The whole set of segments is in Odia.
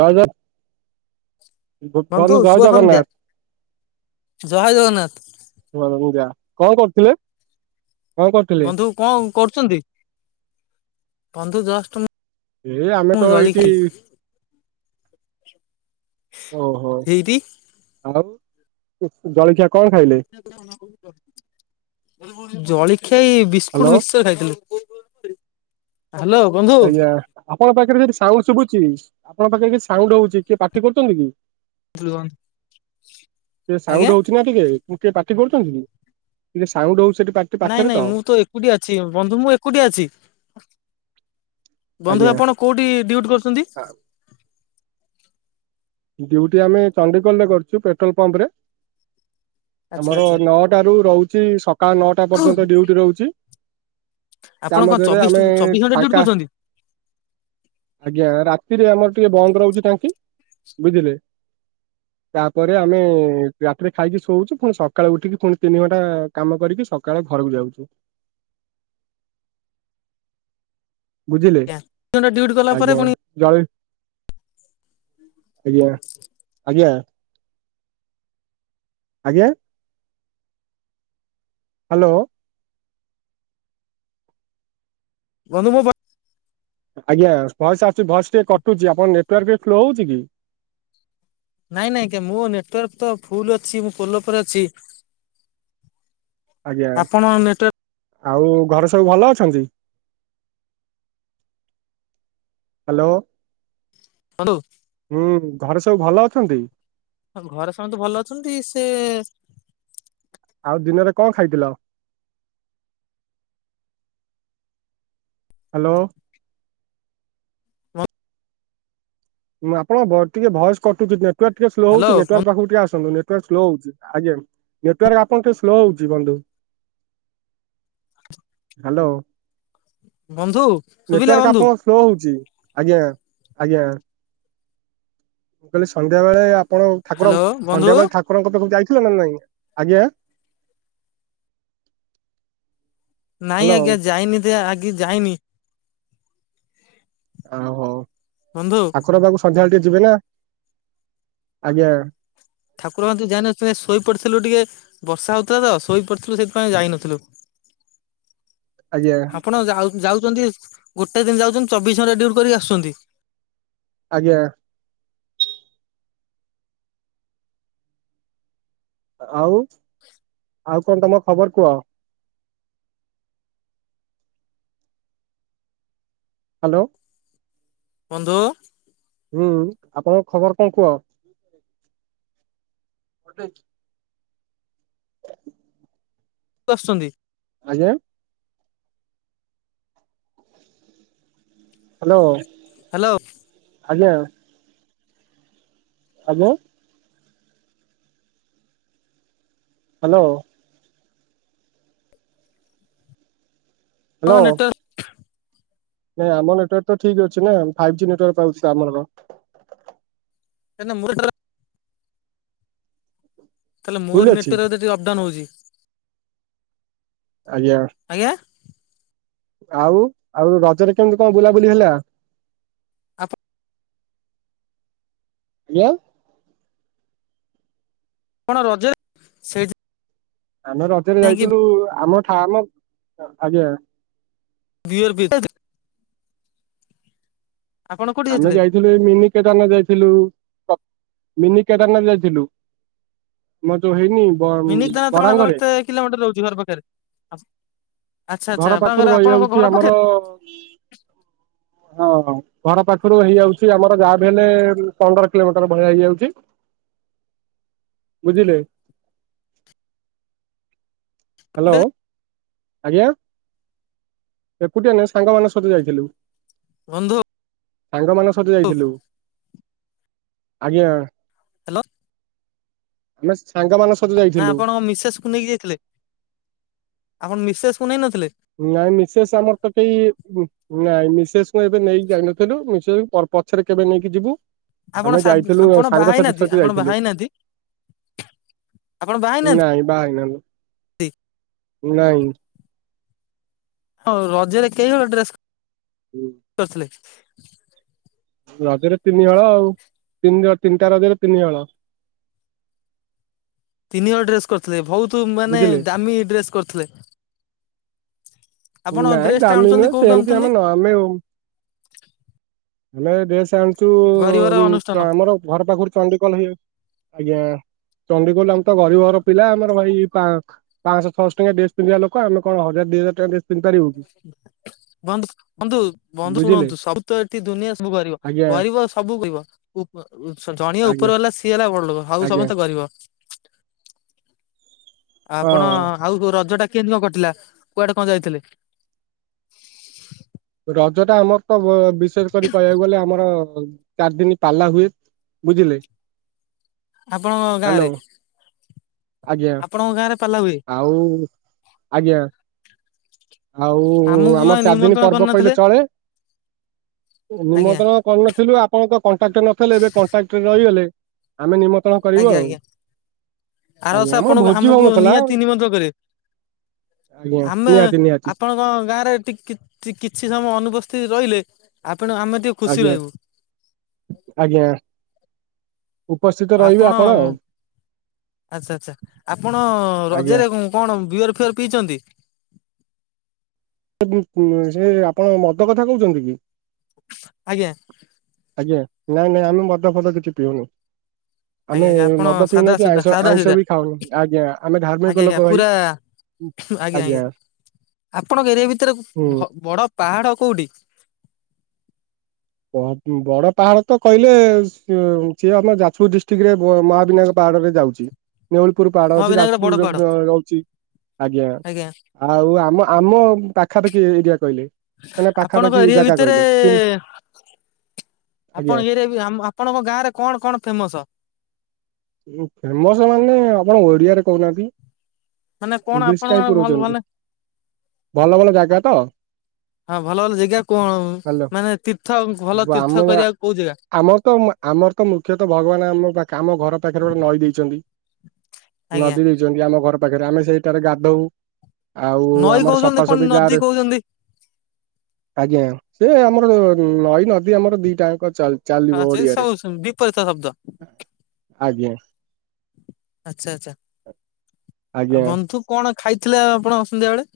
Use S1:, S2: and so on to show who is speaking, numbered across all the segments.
S1: ଜୟ ଜ ଗୁଡ଼୍
S2: ବନ୍ଧୁ
S1: ମନେ
S2: ଶୁଭ
S1: ଜୟ
S2: ସନ୍ଧ୍ୟା
S1: ଜଗନ୍ନାଥ।
S2: ଜୟ ଜଗନ୍ନାଥ
S1: ତୁ ଘରକୁ ଯା, କଣ କରୁଥିଲେ? କଣ କରୁଥିଲେ?
S2: ବନ୍ଧୁ କଁ କରୁଛନ୍ତି? ବନ୍ଧୁ ଜଷ୍ଟ୍ ମୁଁ
S1: ଏ ଆମେ ତ
S2: ଜଳି
S1: ଏଇଠି
S2: ଖାଇ
S1: ଓହୋ
S2: ଏଇଠି
S1: ଆଉ ଜଳିଖିଆ କଣ ଖାଇଲେ?
S2: ଜଳିଖିଆ ଏଇ ବିସ୍କୁଟ
S1: ହ୍ୟାଲୋ
S2: ମିିକ୍ଶ୍ଚର ଖାଇଥିଲେ? ହାଲୋ।
S1: ଆଜ୍ଞା ଆପଣଙ୍କ ପାଖରେ କିଛି ସାଉଣ୍ଡ ଶୁଭୁଛି? ଆପଣ ପାଖରେ କିଛି ସାଉଣ୍ଡ ହଉଛି। କିଏ ପାଟି କରୁଛନ୍ତି କି? ଏ
S2: ଆଜ୍ଞା
S1: ସାଉଡ଼୍ ହଉଛି ନା? କି କେ ଉଁ କେ ପାଟି କରୁଛନ୍ତି କି? ଟିକେ ସାଉଣ୍ଡ ହଉଛ୍ ସେଠି ପା
S2: ନାଇଁ ନାଇଁ ମୁଁ ତ ଏକୁଟିଆ ଅଛି। ବନ୍ଧୁ ମୁଁ ଏକୁଟିଆ ଅଛି। ବନ୍ଧୁ
S1: ଆଜ୍ଞା।
S2: ଆପଣ କୋଉଠଟି ଡ୍ୟୁଟି କରୁଛନ୍ତି?
S1: ଡିୟୁଟି ଆମେ ଚଣ୍ଡିଖୋଲରେ କରିଛୁ ପେଟ୍ରୋଲ ପମ୍ପ ରେ।
S2: ଆଚ୍ଛା
S1: ଆମର
S2: ଆଚ୍ଛା
S1: ନଅଟା ରୁ ରହୁଛି ସକାଳ ନଅଟା ପର୍ଯ୍ୟନ୍ତ ଡ୍ୟୁଟି ରହୁଛି। ତା
S2: ଆପଣ କଣ
S1: ମଧ୍ୟରେ
S2: ଚବିଶ
S1: ଆମେ
S2: ଚବିଶ ଘଣ୍ଟା ଡ୍ୟୁଟି
S1: ଫାଙ୍କା
S2: କରୁଛନ୍ତି?
S1: ଆଜ୍ଞା ରାତିରେ ଆମର ଟିକେ ବନ୍ଦ ରହୁଛି ଟାଙ୍କି। ବୁଝିଲେ।
S2: [inaudible]
S1: ତାପରେ ଆମେ ରାତିରେ ଖାଇକି ଶୋଉଛୁ ପୁଣି ସକାଳୁ ଉଠିକି ପୁଣି ତିନି ଘଣ୍ଟା କାମ କରିକି ସକାଳେ ଘରକୁ ଯାଉଛୁ। ବୁଝିଲେ
S2: ଚବିଶ ଘଣ୍ଟା ଡ୍ୟୁଟି କଲା ପରେ
S1: ଆଜ୍ଞା
S2: ପୁଣି
S1: ଜୟ୍ ଆଜ୍ଞା ଆଜ୍ଞା। ଆଜ୍ଞା। ହାଲୋ
S2: ବନ୍ଧୁ ମୁଁ
S1: ଆଜ୍ଞା ଭଏସ ଆସୁଛି ଭଏସ ଟିକେ କଟୁଛି ଆପଣ ନେଟୱାର୍କ ଟିକେ ଶ୍ଳୋ ହଉଛି କି?
S2: ନାଇଁ ନାଇଁଜ୍ଞା ମୋ ନେଟୱାର୍କ ତ ଫୁଲ ଅଛି, ମୁଁ ପୋଲ ଉପରେ ଅଛି।
S1: ଆଜ୍ଞା
S2: ଆପଣ ନେଟୱାର୍କ
S1: ଆଉ ଘରେ ସବୁ ଭଲ ଅଛନ୍ତି? ହାଲୋ।
S2: ଅଣ୍ଡୁ
S1: ହୁଁ ଘରେ ସବୁ ଭଲ ଅଛନ୍ତି?
S2: ହଁ ଘରେ ସମସ୍ତେ ଭଲ ଅଛନ୍ତି ସେ
S1: ଆଉ ଦିନରେ କଁ ଖାଇଥିଲ? ହାଲୋ।
S2: [inaudible]
S1: ମୁଁ ଆପଣ ଟିକେ ଭଏସ କଟୁଛି ନେଟୱାର୍କ ଟିକେ ସ୍ଲୋ ହଉଛି
S2: ହ୍ୟାଲୋ।
S1: ନେଟୱାର୍କ ପାଖକୁ ଟିକେ ଆସନ୍ତ? ନେଟୱର୍କ ସ୍ଲୋ ହଉଛି ଆଜ୍ଞା ନେଟୱର୍କ ଆପଣ ଟିକେ ସ୍ଲୋ ହଉଛି ବନ୍ଧୁ? ହାଲୋ
S2: ବନ୍ଧୁ ଶୁଭିଲା
S1: ନେଟୱାର୍କ
S2: ବନ୍ଧୁ
S1: ଆପଣ ସ୍ଲୋ ହଉଛି ଆଜ୍ଞା ଆଞା ମୁ କହିଲି ସନ୍ଧ୍ୟାବେଳେ? ଆପଣ ଠାକୁର
S2: ହ୍ୟାଲୋ ବନ୍ଧୁ
S1: ସନ୍ଧ୍ୟା ବେଳେ ଠାକୁରଙ୍କ ପାଖକୁ ଯାଇଥିଲ ନା ନାଇଁ ଆଜ୍ଞା?
S2: ନାଇଁ
S1: ହ୍ୟାଲୋ
S2: ଆଜ୍ଞା ଯାଇନି ଜା ଆଜ୍ ଯାଇନି।
S1: ଆଉ ହଉ
S2: ବନ୍ଧୁ
S1: ଠାକୁର ପାଖକୁ ସନ୍ଧ୍ୟାବେଳେ ଟିକେ ଯିବେ ନା ଆଜ୍ଞା।
S2: ଠାକୁରଙ୍କୁୁ କି ଯାଇିନଥିବେ ଶୋଇପଡ଼ିଥିଲୁ ଟିକେ ବର୍ଷା ହେଉଥିଲା ତ ଶୋଇପଡ଼ିଥିଲୁ ସେଇଥିପାଇଁ ଯାଇନଥିଲୁ।
S1: ଆଜ୍ଞା
S2: [inaudible] ଆପଣ ଯାଉଛନ୍ତି ଗୋଟେ ଦିନ ଯାଉଛନ୍ତି ଚବିଶ ଘଣ୍ଟା ଡ଼ିଉଟି କରିକି ଆସୁଛନ୍ତି?
S1: ଆଜ୍ଞା। ଆଉ ଆଉ କଣ ତମ ଖବର କୁହ? ହାଲୋ
S2: ବନ୍ଧୁ
S1: ହୁଁ ଆପଣଙ୍କ ଖବର କଣ କୁହ?
S2: ଆସୁଛନ୍ତି
S1: ଆଜ୍ଞା ହାଲୋ
S2: ହାଲୋ
S1: ଆଜ୍ଞା ଆଜ୍ଞା ହାଲୋ
S2: ହଁ
S1: ହ୍ୟାଲୋ
S2: ନେଟୱର୍କ
S1: ନାଇଁ ଆମ ନେଟୱାର୍କ ତ ଠିକ ଅଛି ନା ଫାଇଭ୍ ଜି ନେଟୱାର୍କ ପାଉଛି ତ ଆମର?
S2: କାଇଁ ନା ମୋ ଟାରେ? ତାହେଲେ
S1: ଭୁଲ
S2: ମୋର
S1: ଅଛି
S2: ନେଟୱର୍କ ଟିକେ ଅପ୍ଡାଉନ ହଉଚି?
S1: ଆଜ୍ଞା।
S2: ଆଜ୍ଞା?
S1: ଆଉ ଆଉ ରଜରେ କେମିତି କଣ ବୁଲାବୁଲି ହେଲା?
S2: ଆପଣ
S1: ଆଜ୍ଞା?
S2: କଣ ରଜେ ସେଇଟି
S1: ଆମେ ରଜରେ ଯାଇଥିଲୁ ଆମ ଠା ଆମ ଆଜ୍ଞା
S2: ବିଅର ପି ଆପଣ କୋଉଠି
S1: ଆମେ
S2: ଯାଇଥିଲେ?
S1: ଯାଇଥିଲୁ ଏ ମିନି କେଦାରନାଥ ଯାଇଥିଲୁ ମିନି କେଦାରନାଥ ଯାଇଥିଲୁ। ଆମର ଯଉ ହେଇନି। ବ
S2: ମିନି କେଦାରନାଥ ତ ଆଣଙ୍କର
S1: ବରାଙ୍ଗରେ
S2: ଏତେ କିଲୋମିଟର ରହୁଛି ଘର ପାଖରେ? ଆଚ୍ଛା ଆଚ୍ଛା
S1: ଘର
S2: ଆପଣଙ୍କର
S1: ପାଖରୁ
S2: ଆପଣଙ୍କ
S1: ରହିଯାଉଛି
S2: ଘର
S1: ଆମର
S2: ପାଖରେ
S1: ହଁ ହଁ ଘର ପାଖରୁ ହେଇଯାଉଛି ଆମର ଯାହା ବି ହେଲେ ପନ୍ଦର କିଲୋମିଟର ଭଳିଆ ହେଇଯାଉଛି। ବୁଝିଲେ?
S2: [inaudible]
S1: ହାଲୋ ଆଜ୍ଞା ଏକୁଟିଆ ନୁହେଁ ସାଙ୍ଗ ମାନଙ୍କ ସହିତ ଯାଇଥିଲୁ।
S2: ବନ୍ଧୁ
S1: ସାଙ୍ଗ ମାନଙ୍କ ସହିତ ଯାଇଥିଲୁ ଆଜ୍ଞା।
S2: ହାଲୋ
S1: ଆମେ ସାଙ୍ଗମାନେ ସହିତ ଯାଇଚୁ?
S2: ନା ଆପଣଙ୍କ ମିସେସ୍କୁ ନେଇକି ଯାଇଥିଲେ ଆପଣ ମିସେସ୍କୁ କୁ ନେଇ ନଥିଲେ?
S1: ନାଇଁ ମିସେସ୍ ଆମର ତ କେଇ ନାଇଁ ମିସେ୍ସ ଏବେ ନେଇକି ଯାଇନଥିଲୁ ମିସେ୍ସ ପଛରେ କେବେ ନେଇକି ଯିବ।
S2: ଆପଣ
S1: ଆମେ
S2: ସା
S1: ଯାଇଥିଲୁ
S2: ଆପଣ ବାହା
S1: ସାଙ୍ଗସାଥି
S2: ହେଇନାହାନ୍ତି
S1: ସହିତ
S2: ଆପଣ ବାହା
S1: ଯାଇଥିଲୁ।
S2: ହେଇନାହାନ୍ତି
S1: ନାଁଇ ବାହା ହେଇଗଲା।
S2: ଧିକ
S1: ଉଡାଇ
S2: ହଁଉ ରଜରେ କେହିହଳ ଡ୍ରେସ୍
S1: ହୁଁ।
S2: କରି ଥିଲେ।
S1: ରଜରେ ତିନି ହଳ ଆଉ ତିନି ତିନିଟା ରଜରେ ତିନି ହଳ।
S2: ତିନି ହଳ ଡ୍ରେସ କରିଥିଲେ ବହୁତ ମାନେ
S1: ବୁଝିଲେ
S2: ଦାମୀ ଡ୍ରେସ କରିଥିଲେ। ଆପଣ
S1: ନାଇଁ
S2: ଡ୍ରେସ୍ ଟା
S1: ଦାମୀ
S2: ଆଣୁଛନ୍ତି
S1: ନୁହେଁ
S2: କୋଉଠୁ
S1: ସେମିତି
S2: ଆଣୁଛନ୍ତି
S1: ଆମେ ନ ଆମେ ଆଉ। ଆମେ ଡ୍ରେସ ଆଣୁଛୁ
S2: ଗରିବର
S1: ଉଁ
S2: ଅନୁଷ୍ଠାନ
S1: ଆମର ଘର ପାଖରୁ ଚଣ୍ଡିଖୋଲ ହେଇ ଯାଉଛି ଆଜ୍ଞା। ଚଣ୍ଡିଖୋଲ ଆମେତ ଗରିବଘର ପିଲା ଆମର ଭାଇ ପା ପାଞ୍ଚଶ ଛଅଶ ଟଙ୍କିଆ ଡ୍ରେସ ପିନ୍ଧିବାଲୋକ ଆମେ କଣ ହଜାର ଦି ହଜାର ଟଙ୍କିଆ ଡ଼୍ରେସ ପିନ୍ଧିପାରିବୁ।
S2: ବନ୍ଦ ବନ୍ଧୁ ବନ୍ଦୁ
S1: ବୁଝିଲେ
S2: ସୁଣନ୍ତୁ ସବୁ। ତ ଏଠିଁ ଦୁନିଆ ସବୁ ଗରିବ
S1: ଆଜ୍ଞା
S2: ଗରିବ ସବୁ ଗରିବ ଉ‌ ପ ଉଁ ଜ ଜଣିୟେ
S1: ଆଜ୍ଞା
S2: ଉପରବାଲା ସିଏ ହେଲା ବଡ ଲୋକ। ଆଉ
S1: ଆଜ୍ଞା
S2: ସମତେ ଗରିବ। ଆପଣ
S1: ହଁ
S2: ଆଉ ରଜଟା କେମିତି କଁ କଟିିଲା କୁଆଡେ କଁ ଯାଇଥିଲେ।
S1: ରଜଟା ଆମର ତ ବ ବିଶେଷ କରି କହିବାକୁ ଗଲେ ଆମର। ଚାରିଦିନି ପାଲା ହୁଏ ବୁଝିଲେ।
S2: ଆପଣଙ୍କ ଗାଁ
S1: ହ୍ୟାଲୋ
S2: ରେ।
S1: ଆଜ୍ଞା।
S2: ଆପଣଙ୍କ ଗାଁ ରେ ପାଲା ହୁଏ।
S1: ଆଉ ଆଜ୍ଞା। ଆଉ
S2: ଆମକୁ ତ କାଇଁ
S1: ଆମର ଚାରିଦିନ
S2: ନିମନ୍ତ୍ରଣ
S1: ପର୍ବ କହିଲେ
S2: କରିନଥିଲେ
S1: ଚଳେ।
S2: ଆଜ୍ଞା
S1: ନିମନ୍ତ୍ରଣ କରିନଥିଲୁ ଆପଣଙ୍କ ତ କଣ୍ଟାକ୍ଟ ରେ ନଥିଲେ ଏବେ କଣ୍ଟ କଣ୍ଟାକ୍ଟ ରେ ରହିଗଲେ ଆମେ ନିମନ୍ତ୍ର ନ୍ତ୍ରଣ କରିବୁ
S2: ଆଜ୍ଞା
S1: ଆଉ‌
S2: ଆଜ୍ଞା ଆରବର୍ଷ
S1: ଆଜ୍ଞା ଆମର
S2: ଆପଣଙ୍କୁ
S1: ଭୋଜି
S2: ଆମକୁ
S1: ହଉ ନଥିଲା।
S2: ନିହାତି ନିମନ୍ତ୍ରଣ କରିବେ
S1: ଆଜ୍ଞା
S2: ଆମେ
S1: ନିହାତି ନିହାତି।
S2: ଆପଣଙ୍କ ଗାଁରେ ଟିକ୍କି କି ଟୀ କିଛି ସମୟ ଅନୁପସ୍ଥିତି ରହିଲେ ଆପଣ ଆମେ ଟିକେ। ଖୁସି
S1: ଆଜ୍ଞା
S2: ରହିବୁ
S1: ଆଜ୍ଞା। ଉପସ୍ଥିତ ରହିବେ
S2: ଆପଣ ଉଁ
S1: ଆଉ
S2: ଆଚ୍ଛା ଆଚ୍ଛା ଆପଣ
S1: ଆଜ୍ଞା
S2: ରଜରେ ଉଁ। କଣ ବିୟର ଫିୟର୍ ପିଇଛନ୍ତି।
S1: ଗୁ ଉଁ ସେ ଆପଣ ମଦ କଥା କହୁଛନ୍ତି କି।
S2: ଆଜ୍ଞା।
S1: ଆଜ୍ଞା ନାଁଏ ନାଇଁ ଆମେ ମଦ ଫଦ କିଛି ପିଉନୁ।
S2: ଆଜ୍ଞା
S1: ଆମେ
S2: ଆଜ୍ଞା ଆପଣ
S1: ମଦ ପିଉ ନା
S2: ସାଧା
S1: କି
S2: ସିଧା
S1: ଆଇଁଷ
S2: ସାଧା
S1: ଆଇଁଷ
S2: ସିଧା
S1: ବି ଖାଉନା ଆଜ୍ଞା ଆମେ
S2: ଆଜ୍ଞା
S1: ଧାର୍ମିକ
S2: ଆଜ୍ଞା
S1: ଲୋକ ଭାଇ।
S2: ପୁରା
S1: ଆଜ୍ଞା।
S2: ଆପଣଙ୍କର ଏରିଆ ଭିତରେ
S1: ହୁଁ
S2: ଭ ବଡ ପାହାଡ କୋଉଠି।
S1: ବ ବଡ ପାହାଡ ତ କହିଲେ ସେ ସିଏ ଆମ ଯାଜପୁର ଡିଷ୍ଟକିରେ ବ ମହାବିନାୟ ପାହାଡରେ ଯାଉଛି। ନେଉଳି ପୁର ପାହାଡ ଅଛି
S2: ମହାବିନାୟକର ବଡ
S1: ଯାଜପୁର
S2: ପାହାଡ
S1: ରେ ଆ ରହୁଛି ଆଜ୍ଞା ଆଉ ଆମ ଆମ ପାଖାପାଖି ଏରିଆ କହିଲେ ମାନେ
S2: ଆପଣଙ୍କ
S1: ପାଖାପାଖି
S2: ଏରିଆ
S1: ଜାଗା
S2: ଭିତରେ
S1: କହିଲେ କିନ୍ତୁ।
S2: ଆପଣଙ୍କ ଏରିଆ ବି ହାମ୍ ଆପଣଙ୍କ ଗାଁ ରେ କଣ କଣ ଫେମସ।
S1: ଉଁ ଫେମସ ମାନେ ଆପଣ ଓଡିଆରେ କହୁନାହାନ୍ତି।
S2: ମାନେ କଣ
S1: ଇଂଗିଲିଶ
S2: ଆପଣଙ୍କ
S1: କାଇଁ
S2: ଭଲ ଭଲ
S1: ପୁରୋଉଛନ୍ତି ଭଲ ଭଲ ଜାଗା ତ।
S2: ହଁ ଭଲ ଭଲ ଜେଗା କଣ
S1: ହ୍ୟାଲୋ
S2: ମାନେ ତୀର୍ଥ ଭଲ
S1: ବ- ଆମ
S2: ତୀର୍ଥ କରିବାକୁ କୋଉ ଜେଗା।
S1: ଆମର ତ ମା୍ ଆମର ତ ମୁଖ୍ୟତ ଭଗବାନ ଆମ ଆମ ପାଖରେ ଆମ ଘର ପାଖରେ ଗୋଟେ ନଈ ଦେଇଛନ୍ତି।
S2: ଆଜ୍ଞା।
S1: ନଦୀ ଦେଇଛନ୍ତି ଆମ ଘର ପାଖରେ ଆମେ ସେଇଠାରେ ଗାଧଉ। ଆଉ
S2: ନଈ
S1: ଆମର
S2: କହୁଛନ୍ତି
S1: ସଫା
S2: ପୁଣି
S1: ସଫି ଗାଁ
S2: ନଦୀ
S1: ରେ।
S2: କହୁଛନ୍ତି
S1: ଆଜ୍ଞା ସେ ଆମର ନଈ ନଦୀ ଆମର ଦି ଟା ଆଙ୍କ ଚାଲ୍
S2: ହଁ ସେ ସବୁ ସ ଉଁ ବିପରୀତ ଶବ୍ଦ।
S1: ଆଜ୍ଞା।
S2: ଆଚ୍ଛା ଆଚ୍ଛା ଆଉ
S1: ଆଜ୍ଞା
S2: ବନ୍ଧୁ କଣ ଖାଇଥିଲେ ଆପଣ ଅସନ୍ଧ୍ୟା ବେଳେ।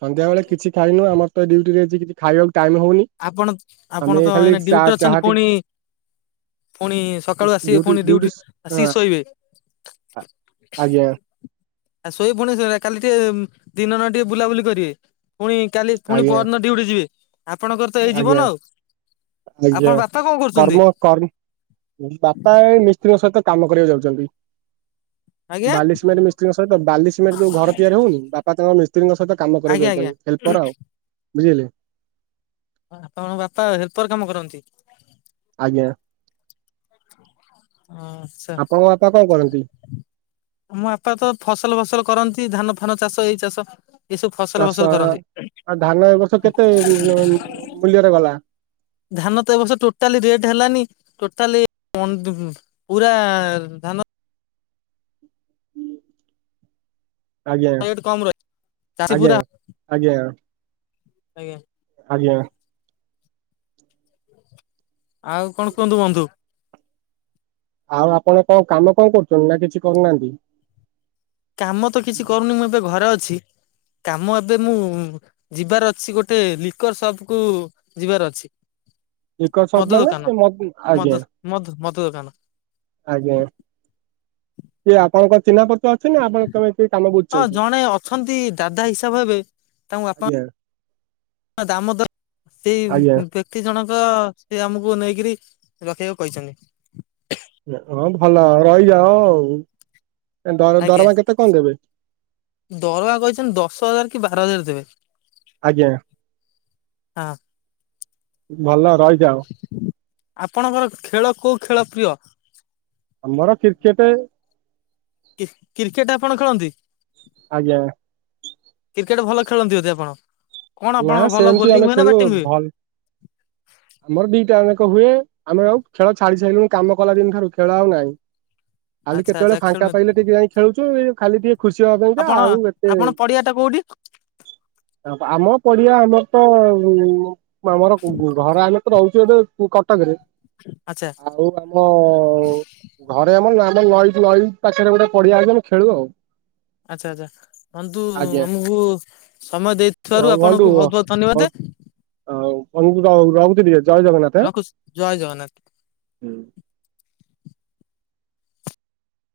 S1: ସନ୍ଧ୍ୟା ବେଳେ କିଛି ଖାଇନୋଉ ଆମର ତ ଡ୍ୟୁଟିରେ ଏଜି କିଛି ଖାଇଆକୁ ଟାଇମ୍ ହୋଉନି।
S2: ଆପଣ ଆପଣ ତ ଏଇନା ଡ୍ୟୁଟିରେ ଅଛନ୍ତି
S1: ଟି
S2: ଫୁଣି ପୁଣି ସକାଳୁ ଆସିବେ ପୁଣି ଡ୍ୟୁଟି ଆସିକି ଶୋଇବେ।
S1: ଆ ଆଜ୍ଞା।
S2: ଆଉ ଶୋଇବୁ ଫୁଣି ସେ କାଲି ଟିକେ ଦିନ ନା ଟିକେ ବୁଲାବୁଲି କରିବେ ଫୁଣି କାଲି, ପୁଣି
S1: ଆଜ୍ଞା
S2: ପଅର୍ ଦିନ ଡ୍ୟୁଟି ଯିବେ। ଆପଣଙ୍କର? ତ ଏଇ
S1: ଆଜ୍ଞା
S2: ଜୀବନ ଆଉ ଆପଣ
S1: ଆଜ୍ଞା
S2: ବାପା କଣ କରୁଛନ୍ତି?
S1: କର୍ମ କର୍ମ ବାପା ଏଇ ମିସ୍ତ୍ରୀଙ୍କ ସଇତ କାମ କରିଆକୁ ଯାଉଚନ୍ତି।
S2: ଆଜ୍ଞା
S1: ବାଲି, ସିମେଣ୍ଟ ମିସ୍ତ୍ରୀଙ୍କ ସଇତ ବାଲି, ସିମେଣ୍ଟ ଯୋଉ ଘର ତିଆରି ହୋଉନି ବା ବାପା ତାଙ୍କ ମିସ୍ତ୍ରୀଙ୍କ ସହିତ କାମ କରିବାକୁ
S2: ଆଜ୍ଞା ଆଜ୍ଞା
S1: ଯାଉଚନ୍ତି, ହେଲ୍ପର ଆଉ ବୁଝିଲେ।
S2: ଆପଣଙ୍କ ବାପା ହେଲ୍ପର କାମ କରନ୍ତି?
S1: ଆଜ୍ଞା।
S2: ଆଁ
S1: ଆପଣଙ୍କ ବାପା କଁ କରନ୍ତି?
S2: ଆମ ବାପା ତ ଫସଲ ଭସଲ କରନ୍ତି, ଧାନ ଫାନ ଚାଷ ଏଇ ଚାଷ। ଏସବୁ ଫସଲ
S1: ଚାଷ
S2: ଫସଲ
S1: ଏଁ
S2: କରନ୍ତି
S1: ଆଉ ଧାନ ଏ ବଷ କେତେ ଉ-ମ୍-ଉ ମୂଲ୍ୟରେ ଗଲ?
S2: ଧାନ ତ ଏ ବର୍ଷ ଟୋଟାଲି ରେଟ୍ ହେଲାନି, ଟୋଟାଲି ଅନ୍ ଦୁମ୍ ପୁରା-ଆ -ଧାନ
S1: ଆଜ୍ଞା,
S2: ରେଟ୍ କମ ରହି ଚାଷୀ
S1: ଆଜ୍ଞା,
S2: ପୁରା
S1: ଆଜ୍ଞା।
S2: ଆଜ୍ଞା
S1: ଆଜ୍ଞା
S2: ଆଉ କଣ କୁଅନ୍ତୁ ବନ୍ଧୁ?
S1: ଆଉ ଆପଣ କଁ କାମ କଁ କରୁଛନ୍ତି ନା କିଛି କରୁନାହାନ୍ତି?
S2: କାମ ତ କିଛି କରୁନି ମୁଁ ଏବେ ଘରେ ଅଛି। କାମ ଏବେ ମୁଁ ଯିବାର ଅଛି ଗୋଟେ ଲିକର୍ ସପ୍ କୁ ଯିବାର ଅଛି।
S1: ଲିକର୍ ସପ୍ ମାନେ ଏ ମଦ୍? ଆଜ୍ଞା।
S2: ମଧୁ ମଦ ଦୋକାନ।
S1: ଆଜ୍ଞା ସିଏ ଆପଣଙ୍କ ଚିହ୍ନା ପରି
S2: ହଁ ଜଣେ ଅଛନ୍ତି ଦାଦା ହିସାବ ହେବେ ତାଙ୍କୁ ଆପଣ
S1: ଆଜ୍ଞା
S2: ଦାମୋଦର ସେଇ
S1: ଆଜ୍ଞା
S2: କୁ ଙ୍କେ ବ୍ୟକ୍ତି ଜଣଙ୍କ ସେ ଆମୁକୁ ନେଇକିରି ରଖିଆକୁ କହିଛନ୍ତି।
S1: ଏଁ ହଁ ଭଲ ରହିଯାଅ ଆଉ, ଏଁ ଦର
S2: ଆଜ୍ଞା
S1: ଦରମା କେତେ କଁ ଦେବେ?
S2: ଦରମା କହିଛନ୍ତି ଦଶ ହଜାର୍ କି ବାର ହଜାର୍ ଦେବେ।
S1: ଆଜ୍ଞା
S2: ହଁ
S1: ଭଲ ରଇଯାଅ।
S2: ଆପଣଙ୍କର ଖେଳ କୋଉ ଖେଳ ପ୍ରିୟ?
S1: ଆମର କିର୍କେଟେ।
S2: କି କ୍ରିର୍କେଟେ ଆପଣ ଖେଳନ୍ତି?
S1: ଆଜ୍ଞା।
S2: କ୍ରିର୍କେଟେ ଭଲ ଖେଳନ୍ତି ବୋଧେ ଆପଣ? କଣ
S1: ନା
S2: ଆପଣଙ୍କ ଭଲ
S1: ସେମିତି ଆମେ
S2: ବୋଲିଂ ହୁଏ ନା
S1: ଖେଳୁ
S2: ବ୍ୟାଟିଂ ହୁଏ?
S1: ଭଲ
S2: [inaudible]
S1: ଆମର ଦିଟା ଯାଙ୍କ ହୁଏ, ଆମେ ଆଉ ଖେଳ ଛାଡ଼ି ସାଇଲୁଣୁ କାମ କଲା ଦିନ ଠାରୁ ଖେଳ ଆଉ ନାହିଁ। ଖାଲି
S2: ଆଚ୍ଛା
S1: କେତେବେଳେ
S2: ଆଚ୍ଛା
S1: ଫାଙ୍କା
S2: ଖେଳୁନାହାନ୍ତି
S1: ପାଇଲେ ଟିକେ ଯାଇ ଖେଳୁଛୁ, ଖାଲି ଟିକେ ଖୁସି ହବା ପାଇଁକା,
S2: ଆପଣ
S1: ଆଉ ଏତେ
S2: ଆପଣ ପଡିଆ ଟା କୋଉଠି
S1: ଆମ ପଡ଼ିଆ ଆମର ତ ଉମ୍ ଆମର ଘର ଆମ ରହୁଛି ଗୋଟେ କଟକରେ
S2: ଆଚ୍ଛା
S1: ଆଉ ଆମ ଘରେ ଆମର ଆମର ନଈ ନଈ ପାଖରେ ଗୋଟେ ପଡିଆ ଅଛି ଆମେ ଖେଳୁ ଆଉ।
S2: ଆଚ୍ଛା ଆଚ୍ଛା, ବନ୍ଧୁ
S1: ଆଜ୍ଞା
S2: ଆମକୁ ସମୟ ଦେଇଥିବାରୁ ଆପଣ
S1: [unintelligible] ଜଗନ୍ନାଥ।
S2: ରଖୁଛି ଜୟ ଜଗନ୍ନାଥ।
S1: ହୁଁ।